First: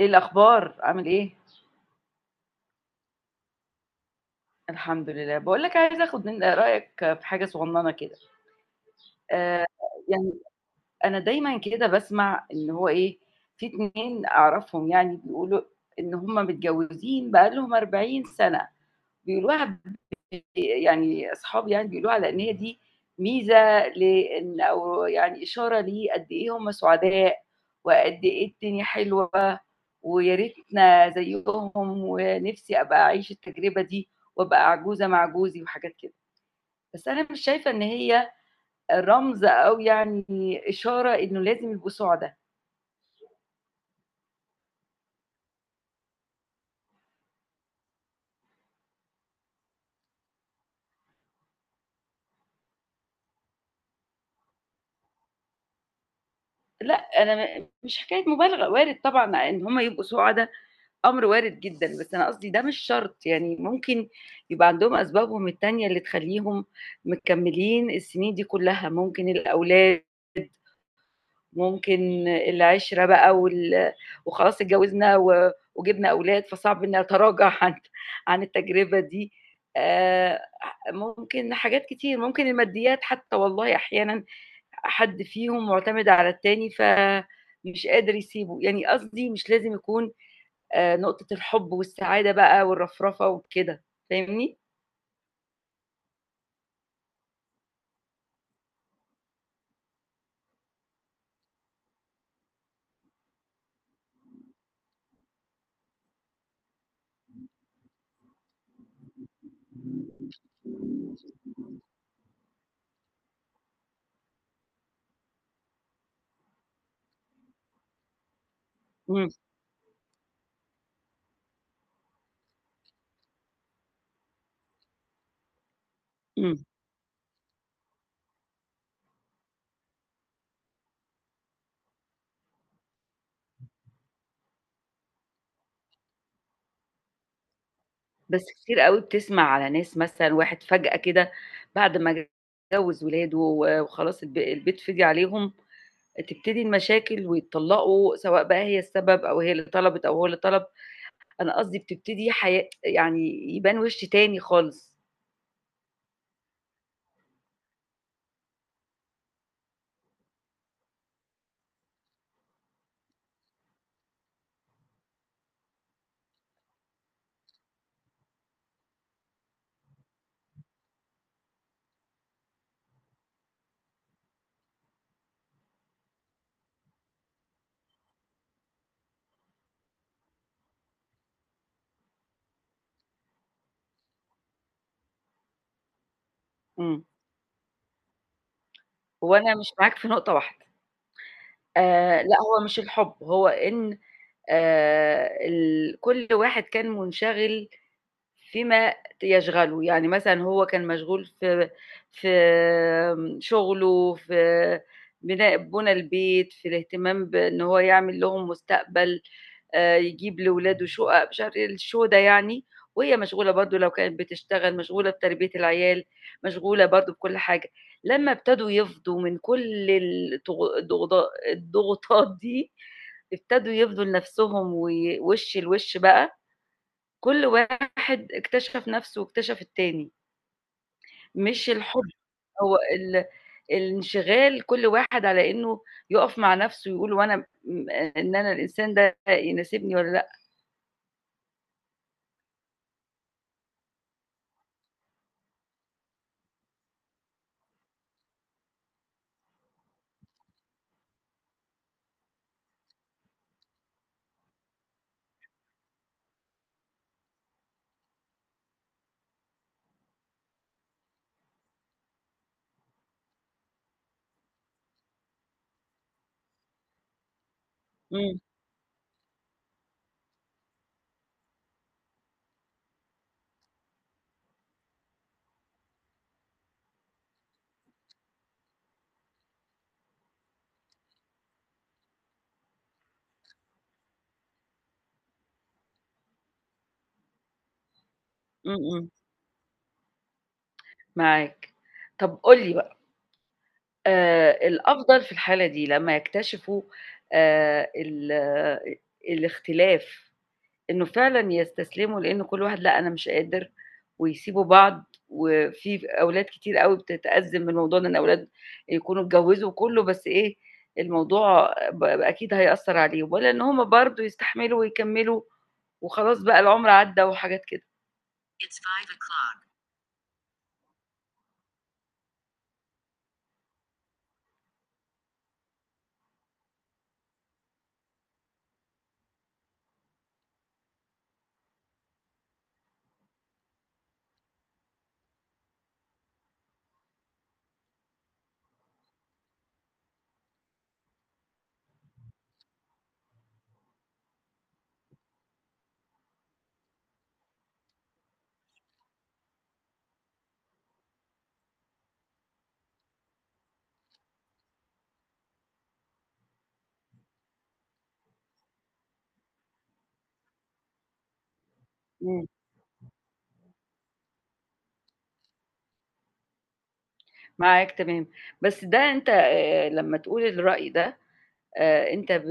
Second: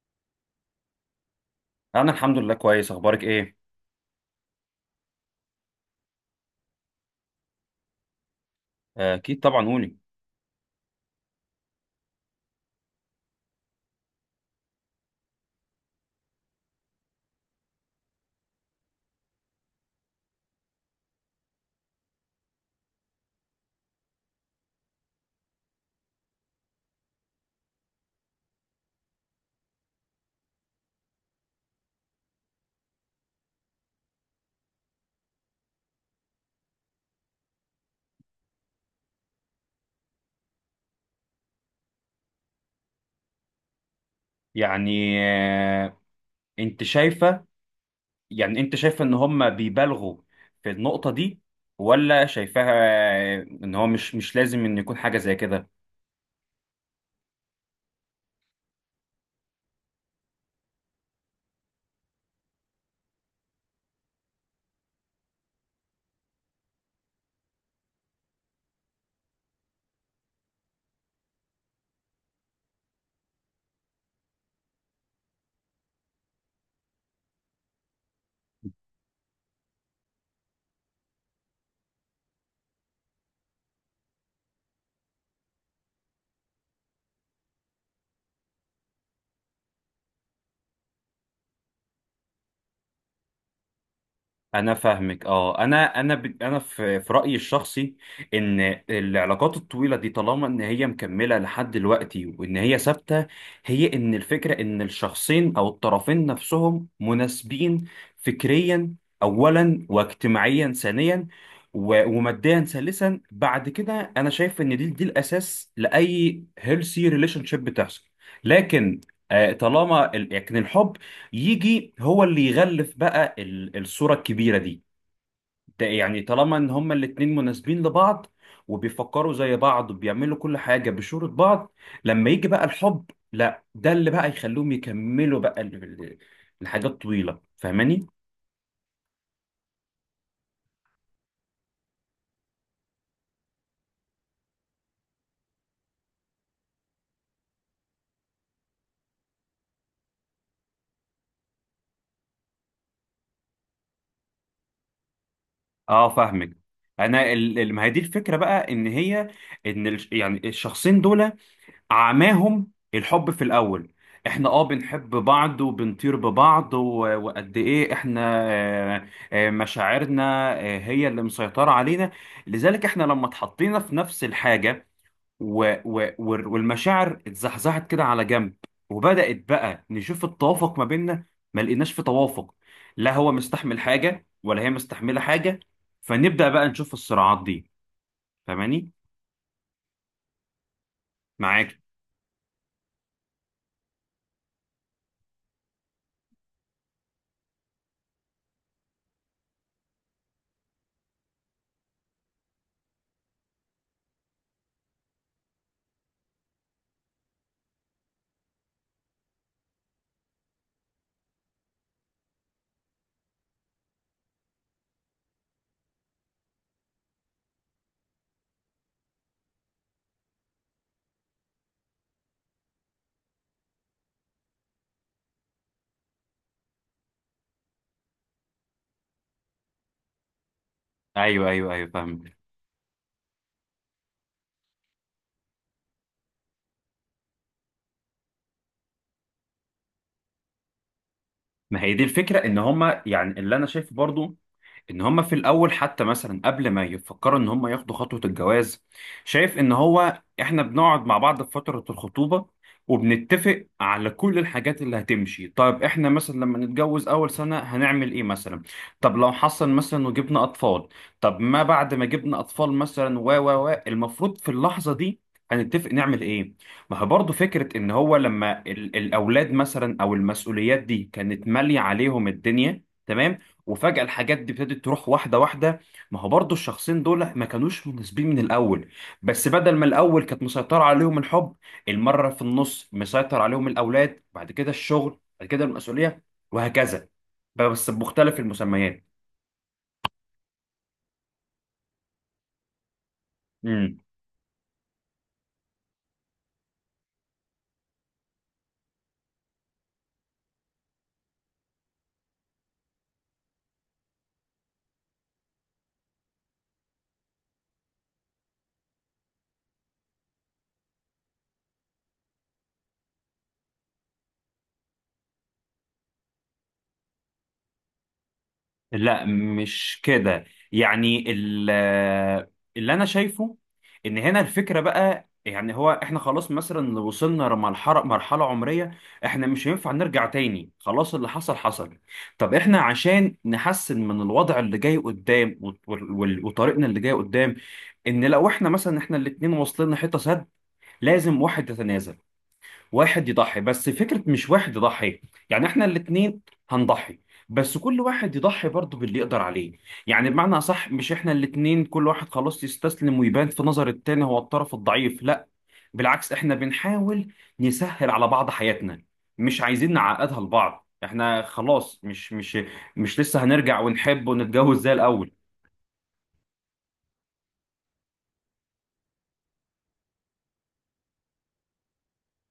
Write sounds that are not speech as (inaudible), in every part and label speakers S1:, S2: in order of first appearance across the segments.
S1: ايه الاخبار عامل ايه.
S2: انا الحمد لله كويس، اخبارك ايه؟
S1: الحمد لله. بقول لك عايزه اخد من رايك في حاجه صغننه كده.
S2: آه، اكيد طبعا
S1: آه
S2: قولي.
S1: يعني انا دايما كده بسمع ان هو ايه. في اتنين اعرفهم يعني بيقولوا ان هم متجوزين بقالهم 40 سنه بيقولوها. أصحابي بيقولوا على إن هي دي ميزة لإن أو يعني إشارة لقد إيه هم سعداء، وقد إيه الدنيا حلوة، ويا ريتنا زيهم، ونفسي أبقى أعيش التجربة دي، وأبقى عجوزة مع جوزي وحاجات كده. بس أنا مش شايفة إن هي رمز أو إشارة إنه لازم يبقوا سُعدا.
S2: يعني آه، انت شايفه؟ انت شايفه ان هم بيبالغوا في النقطه دي ولا شايفاها آه، ان هو مش لازم ان يكون حاجه زي كده؟
S1: لأ، أنا مش حكاية مبالغة، وارد طبعًا إن هم يبقوا سُعدا، أمر وارد جدًا، بس أنا قصدي ده مش شرط، يعني ممكن يبقى عندهم أسبابهم التانية اللي تخلّيهم مكمّلين السنين دي كلّها، ممكن الأولاد، ممكن العِشرة بقى وخلاص اتجوّزنا وجِبنا أولاد، فصعب إني أتراجع عن التجربة دي. آآ، ممكن حاجات كتير، ممكن الماديات حتى والله أحيانًا حد فيهم مُعتمد على التاني فمش قادر يسيبه، يعني قصدي مش لازم يكون نقطة الحُب والسعادة بقى والرفرفة وكده، فاهمني؟
S2: انا فاهمك، اه. انا في رايي الشخصي ان العلاقات الطويله دي طالما ان هي مكمله لحد دلوقتي وان هي ثابته، هي ان الفكره ان الشخصين او الطرفين نفسهم مناسبين فكريا اولا، واجتماعيا ثانيا، وماديا ثالثا. بعد كده انا شايف ان دي الاساس لاي هيلثي ريليشن شيب بتحصل. لكن
S1: إمم،
S2: لكن الحب يجي هو اللي يغلف بقى الصورة الكبيرة دي. ده يعني طالما
S1: إمم.
S2: ان هما الاتنين مناسبين لبعض، وبيفكروا زي بعض، وبيعملوا كل حاجة بشورة بعض، لما يجي بقى الحب لا، ده اللي بقى يخلوهم يكملوا بقى الحاجات طويلة. فاهماني؟
S1: بس كتير أوي بتسمع على ناس مثلًا واحد فجأة كده بعد ما جوّز ولاده وخلاص البيت فِضِي عليهم، تبتدي المشاكل ويتطلّقوا، سواء بقى هي السبب أو هي اللي طلبِت أو هو اللي طلب، أنا قصدي بتبتدي حياة يعني يبان وِش تاني خالص.
S2: اه فاهمك. انا ما هي دي الفكرة بقى ان هي ان يعني الشخصين دول عماهم الحب في الأول. احنا اه بنحب بعض وبنطير ببعض، وقد ايه احنا آه، آه، مشاعرنا آه، هي اللي مسيطرة علينا. لذلك احنا لما اتحطينا في نفس الحاجة والمشاعر اتزحزحت كده على جنب، وبدأت بقى نشوف التوافق ما بيننا، ما لقيناش في توافق، لا هو مستحمل حاجة ولا هي مستحملة حاجة، فنبدأ بقى نشوف
S1: إمم.
S2: الصراعات دي. فاهماني؟
S1: هو أنا مش معاك في نقطة واحدة.
S2: معاك.
S1: لأ، هو مش الحُب، هو إن ال كل واحد كان مُنشغِل فيما يشغله، يعني مثلًا هو كان مشغول في شغله، في بُنى البيت، في الاهتمام بإن هو يعمل لهم مستقبل، يجيب لولاده شُقق، مش عارف إيه الشو ده يعني، وهي مشغولة برضه لو كانت بتشتغل، مشغولة بتربية العيال، مشغولة برضه بكل حاجة. لمّا ابتدوا يفضوا من كل الضغوطات دي، ابتدوا يفضوا لنفسهم وي وِش لوِش بقى كل واحد اكتشف نَفْسه واكتشف التاني،
S2: ايوه
S1: مش
S2: ايوه ايوه
S1: الحُب،
S2: فاهم.
S1: هو الانشغال كل واحد على إنه يُقف مع نَفْسه ويقول هو أنا م إن أنا الإنسان ده يناسبني والّا لأ.
S2: ما هي دي الفكره ان هما يعني، اللي انا شايفه برضو ان هم في الاول حتى مثلا قبل ما يفكروا ان هم ياخدوا خطوة الجواز، شايف ان هو احنا بنقعد مع بعض في فترة الخطوبة وبنتفق على كل الحاجات اللي هتمشي. طيب احنا مثلا لما نتجوز اول سنة هنعمل ايه مثلا؟ طب لو حصل مثلا وجبنا اطفال، طب ما بعد ما جبنا اطفال مثلا و و و المفروض في اللحظة دي هنتفق نعمل ايه؟ ما هو برضه فكرة ان هو
S1: إمم،
S2: لما الاولاد مثلا او المسؤوليات دي كانت مالية عليهم الدنيا تمام، وفجأة الحاجات دي ابتدت تروح واحدة واحدة، ما هو برضو الشخصين دول ما كانوش مناسبين من الأول. بس بدل ما الأول كانت مسيطرة عليهم الحب، المرة في النص مسيطر عليهم الأولاد، بعد كده الشغل، بعد كده المسؤولية، وهكذا، بس بمختلف
S1: إمم،
S2: المسميات.
S1: إمم، معاك. طَب قُل لي بقى الأفضل في الحالة دي لمّا يكتشفوا ال الاختلاف، إنه فعلًا يستسلموا، لإن كل واحد لأ أنا مش قادر، ويسيبوا بعض، وفي أولاد كتير أوي بتتأزم من موضوع إن الأولاد يكونوا اتجوزوا وكله، بس إيه الموضوع أكيد هيأثّر عليهم، والّا إن هُم برضه يستحملوا ويكمّلوا وخلاص بقى العُمر عدّى وحاجات كده. It's 5:00.
S2: لا مش كده. يعني ال- اللي انا شايفه ان هنا الفكره بقى، يعني هو احنا خلاص مثلا وصلنا مرحله عمريه، احنا مش هينفع نرجع تاني، خلاص اللي حصل حصل. طب احنا عشان نحسن من الوضع اللي جاي قدام وطريقنا اللي جاي قدام، ان لو احنا مثلا احنا الاتنين واصلين لحته سد، لازم واحد يتنازل، واحد يضحي، بس فكرة مش واحد يضحي، يعني احنا الاتنين هنضحي، بس كل واحد يضحي برضه باللي يقدر عليه. يعني بمعنى أصح، مش احنا الاتنين كل واحد خلاص يستسلم ويبان في نظر التاني هو الطرف الضعيف، لا، بالعكس احنا بنحاول نسهل على بعض حياتنا، مش عايزين نعقدها لبعض. احنا خلاص مش
S1: إمم،
S2: مش مش لسه هنرجع ونحب ونتجوز زي الأول.
S1: معاك تمام، بس ده أنت لمّا تقول الرأي ده أنت ب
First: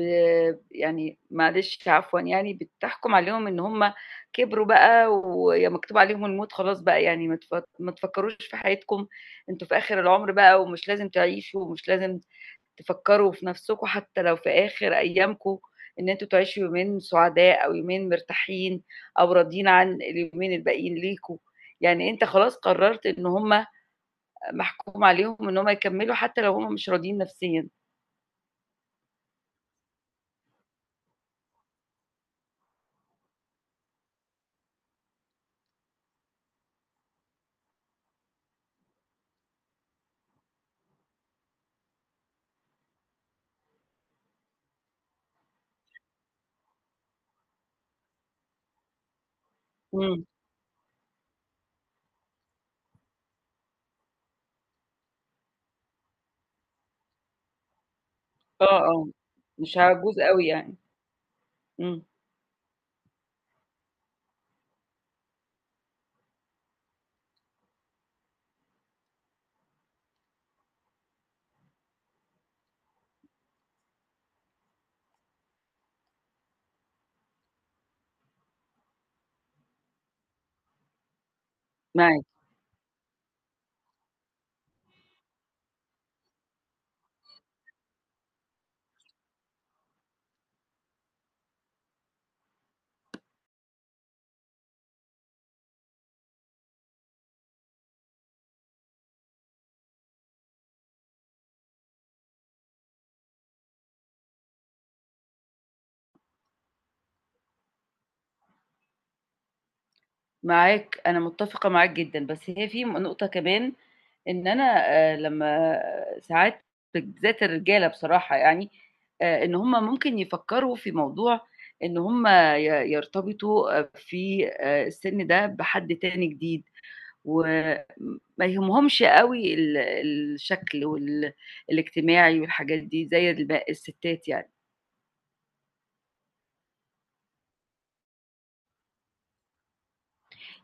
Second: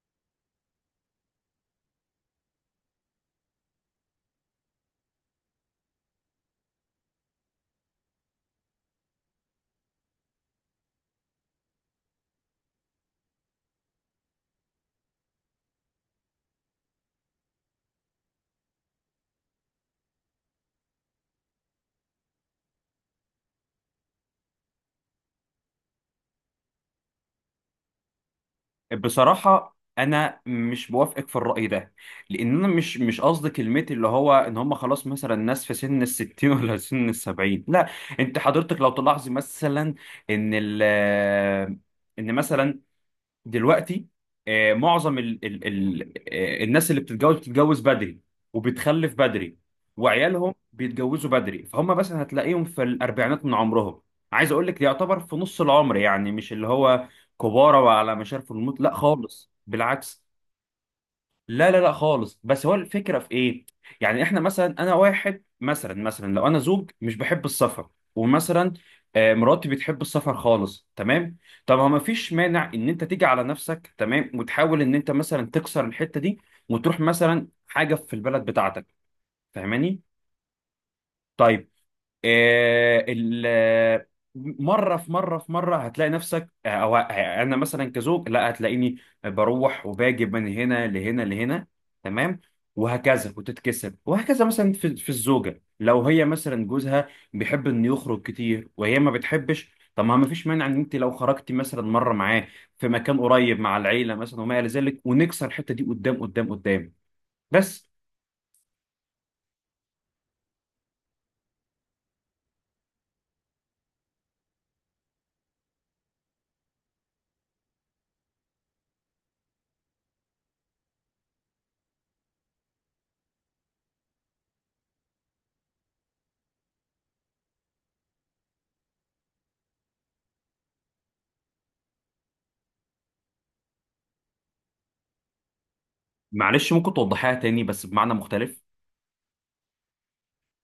S1: يعني معلش عفوًا يعني بتحكُم عليهم إن هم كبروا بقى ويا مكتوب عليهم الموت خلاص بقى يعني ما تفكّروش في حياتكم، أنتم في آخر العُمر بقى ومش لازم تعيشوا ومش لازم تفكّروا في نَفْسكم حتّى لو في آخر أيامكم إن أنتم تعيشوا يومين سُعداء أو يومين مرتاحين أو راضيين عن اليومين الباقيين ليكم، يعني أنت خلاص قرّرت إن هم محكوم عليهم إن هم يكمّلوا حتّى لو هم مش راضيين نَفْسيًا.
S2: بصراحة أنا مش بوافقك في الرأي ده، لأن أنا مش قصدي كلمة اللي هو إن هم خلاص مثلا ناس في سن الستين ولا (laughs) سن السبعين، لا. أنت حضرتك لو تلاحظي مثلا إن ال، إن مثلا دلوقتي آه، معظم ال ال ال آه، الناس اللي بتتجوز بتتجوز بدري، وبتخلف بدري،
S1: إمم.
S2: وعيالهم بيتجوزوا بدري، فهم مثلا هتلاقيهم في الاربعينات من عمرهم. عايز اقول لك يعتبر في نص العمر، يعني مش اللي هو كبارة وعلى مشارف الموت،
S1: آه،
S2: لا
S1: آه،
S2: خالص،
S1: مش هاعوز
S2: بالعكس.
S1: أوي يعني.
S2: لا لا لا
S1: إمم،
S2: خالص، بس هو الفكرة في ايه؟ يعني احنا مثلا، انا واحد مثلا لو انا زوج مش بحب السفر، ومثلا آه، مراتي بتحب السفر خالص، تمام؟ طب ما فيش مانع ان انت تيجي على نفسك، تمام، وتحاول ان انت مثلا تكسر الحتة دي، وتروح مثلا حاجة في البلد بتاعتك. فاهماني؟ طيب
S1: معاك.
S2: آه، ال آه، مره هتلاقي نفسك آه، او آه، انا مثلا كزوج لا، هتلاقيني بروح وباجي من هنا لهنا لهنا، تمام، وهكذا وتتكسب وهكذا. مثلا في الزوجه لو هي مثلا جوزها بيحب انه يخرج كتير وهي ما بتحبش، طب ما فيش مانع ان انت لو خرجتي مثلا مره معاه في مكان قريب مع العيله مثلا وما الى ذلك، ونكسر الحته دي قدام. بس
S1: معاك، أنا متّفقة معاك جدًا، بس هي في نقطة كمان إن أنا لمّا ساعات بالذات الرجالة بصراحة يعني، إن هُم ممكن يفكّروا في موضوع إن هُم ي يرتبطوا آه، في السن ده بحد تاني جديد، وما يهمهمش أوي الشكل الاجتماعي والحاجات دي زي الستات يعني.
S2: معلش ممكن توضحيها تاني بس بمعنى مختلف؟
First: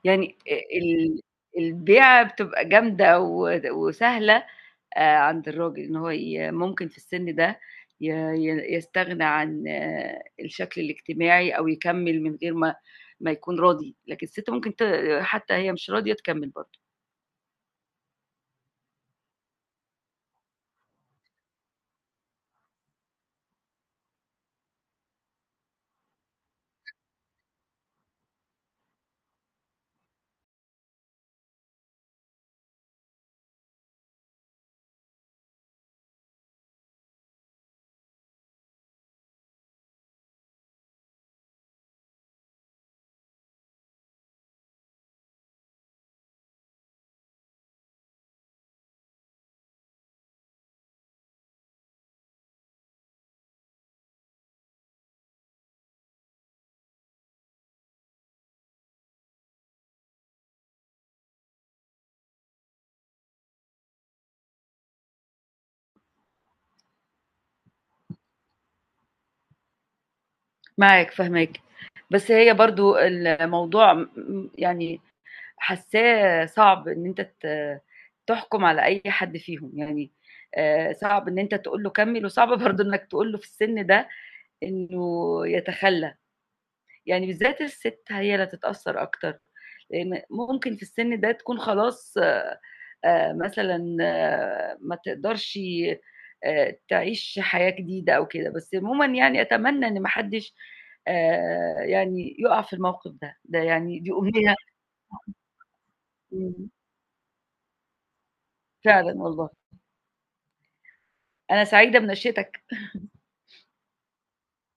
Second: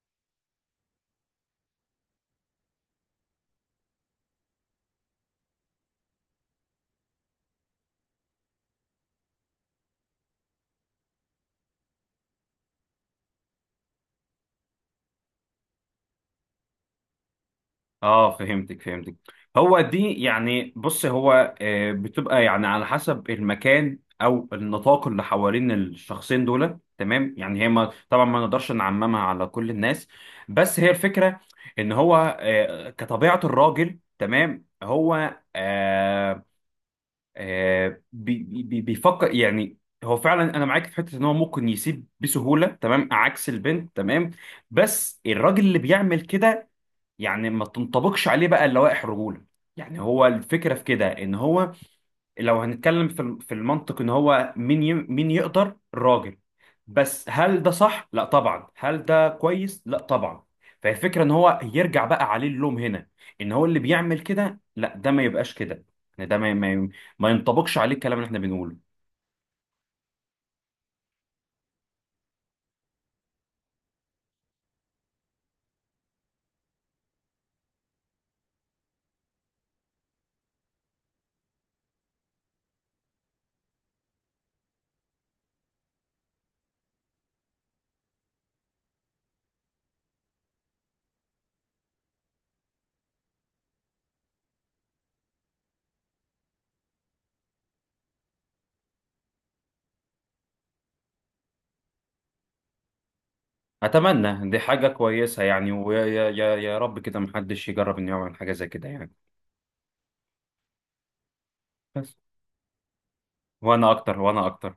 S1: يعني ال البيعة بتبقى جامدة وسهلة عند الراجل، إن هو ممكن في السن ده ي ي يستغنى عن آه، الشكل الاجتماعي أو يكمّل من غير ما يكون راضي، لكن الست ممكن حتى هي مش راضية تكمّل برضه.
S2: اه فهمتك فهمتك. هو دي يعني، بص، هو آه، بتبقى يعني على حسب المكان او النطاق اللي حوالين الشخصين دول، تمام؟ يعني هي ما طبعا ما نقدرش نعممها على كل الناس، بس هي الفكرة ان هو آه، كطبيعة الراجل، تمام، هو آه، آه، بيفكر يعني. هو فعلا انا معاك في حته ان هو ممكن يسيب بسهوله، تمام، عكس البنت، تمام. بس الراجل اللي بيعمل كده يعني ما تنطبقش عليه بقى اللوائح الرجوله. يعني هو الفكره في كده ان هو لو هنتكلم في في المنطق ان هو مين مين يقدر الراجل؟ بس هل ده صح؟ لا طبعا. هل ده كويس؟ لا طبعا. فالفكره ان هو يرجع بقى عليه اللوم هنا ان هو اللي بيعمل كده، لا، ده ما يبقاش كده، يعني ده ما ينطبقش عليه الكلام اللي احنا بنقوله.
S1: معاك، فاهماك. بس هي برضه الموضوع م م يعني حاسّاه صعب إن أنت تحكُم على أي حد فيهم، يعني صعب إن أنت تقول له كمّل وصعب (laughs) برضه إنّك تقول له في السن ده إنه يتخلّى، يعني بالذات الست هي اللي هتتأثّر أكتر، لإن ممكن في السِن ده تكون خلاص مثلًا آه، ما تقدرش تعيش حياة جديدة أو كده، بس عمومًا يعني أتمنى إن ما حدّش يُقع في الموقف ده، ده يعني دي
S2: اتمنى،
S1: أمنية.
S2: دي حاجه كويسه يعني، ويا يا يا
S1: إمم،
S2: يا رب كده محدش يجرب انه يعمل حاجه زي كده يعني.
S1: فعلًا والله، أنا سعيدة
S2: بس،
S1: بنشرتك.
S2: وانا اكتر، وانا اكتر.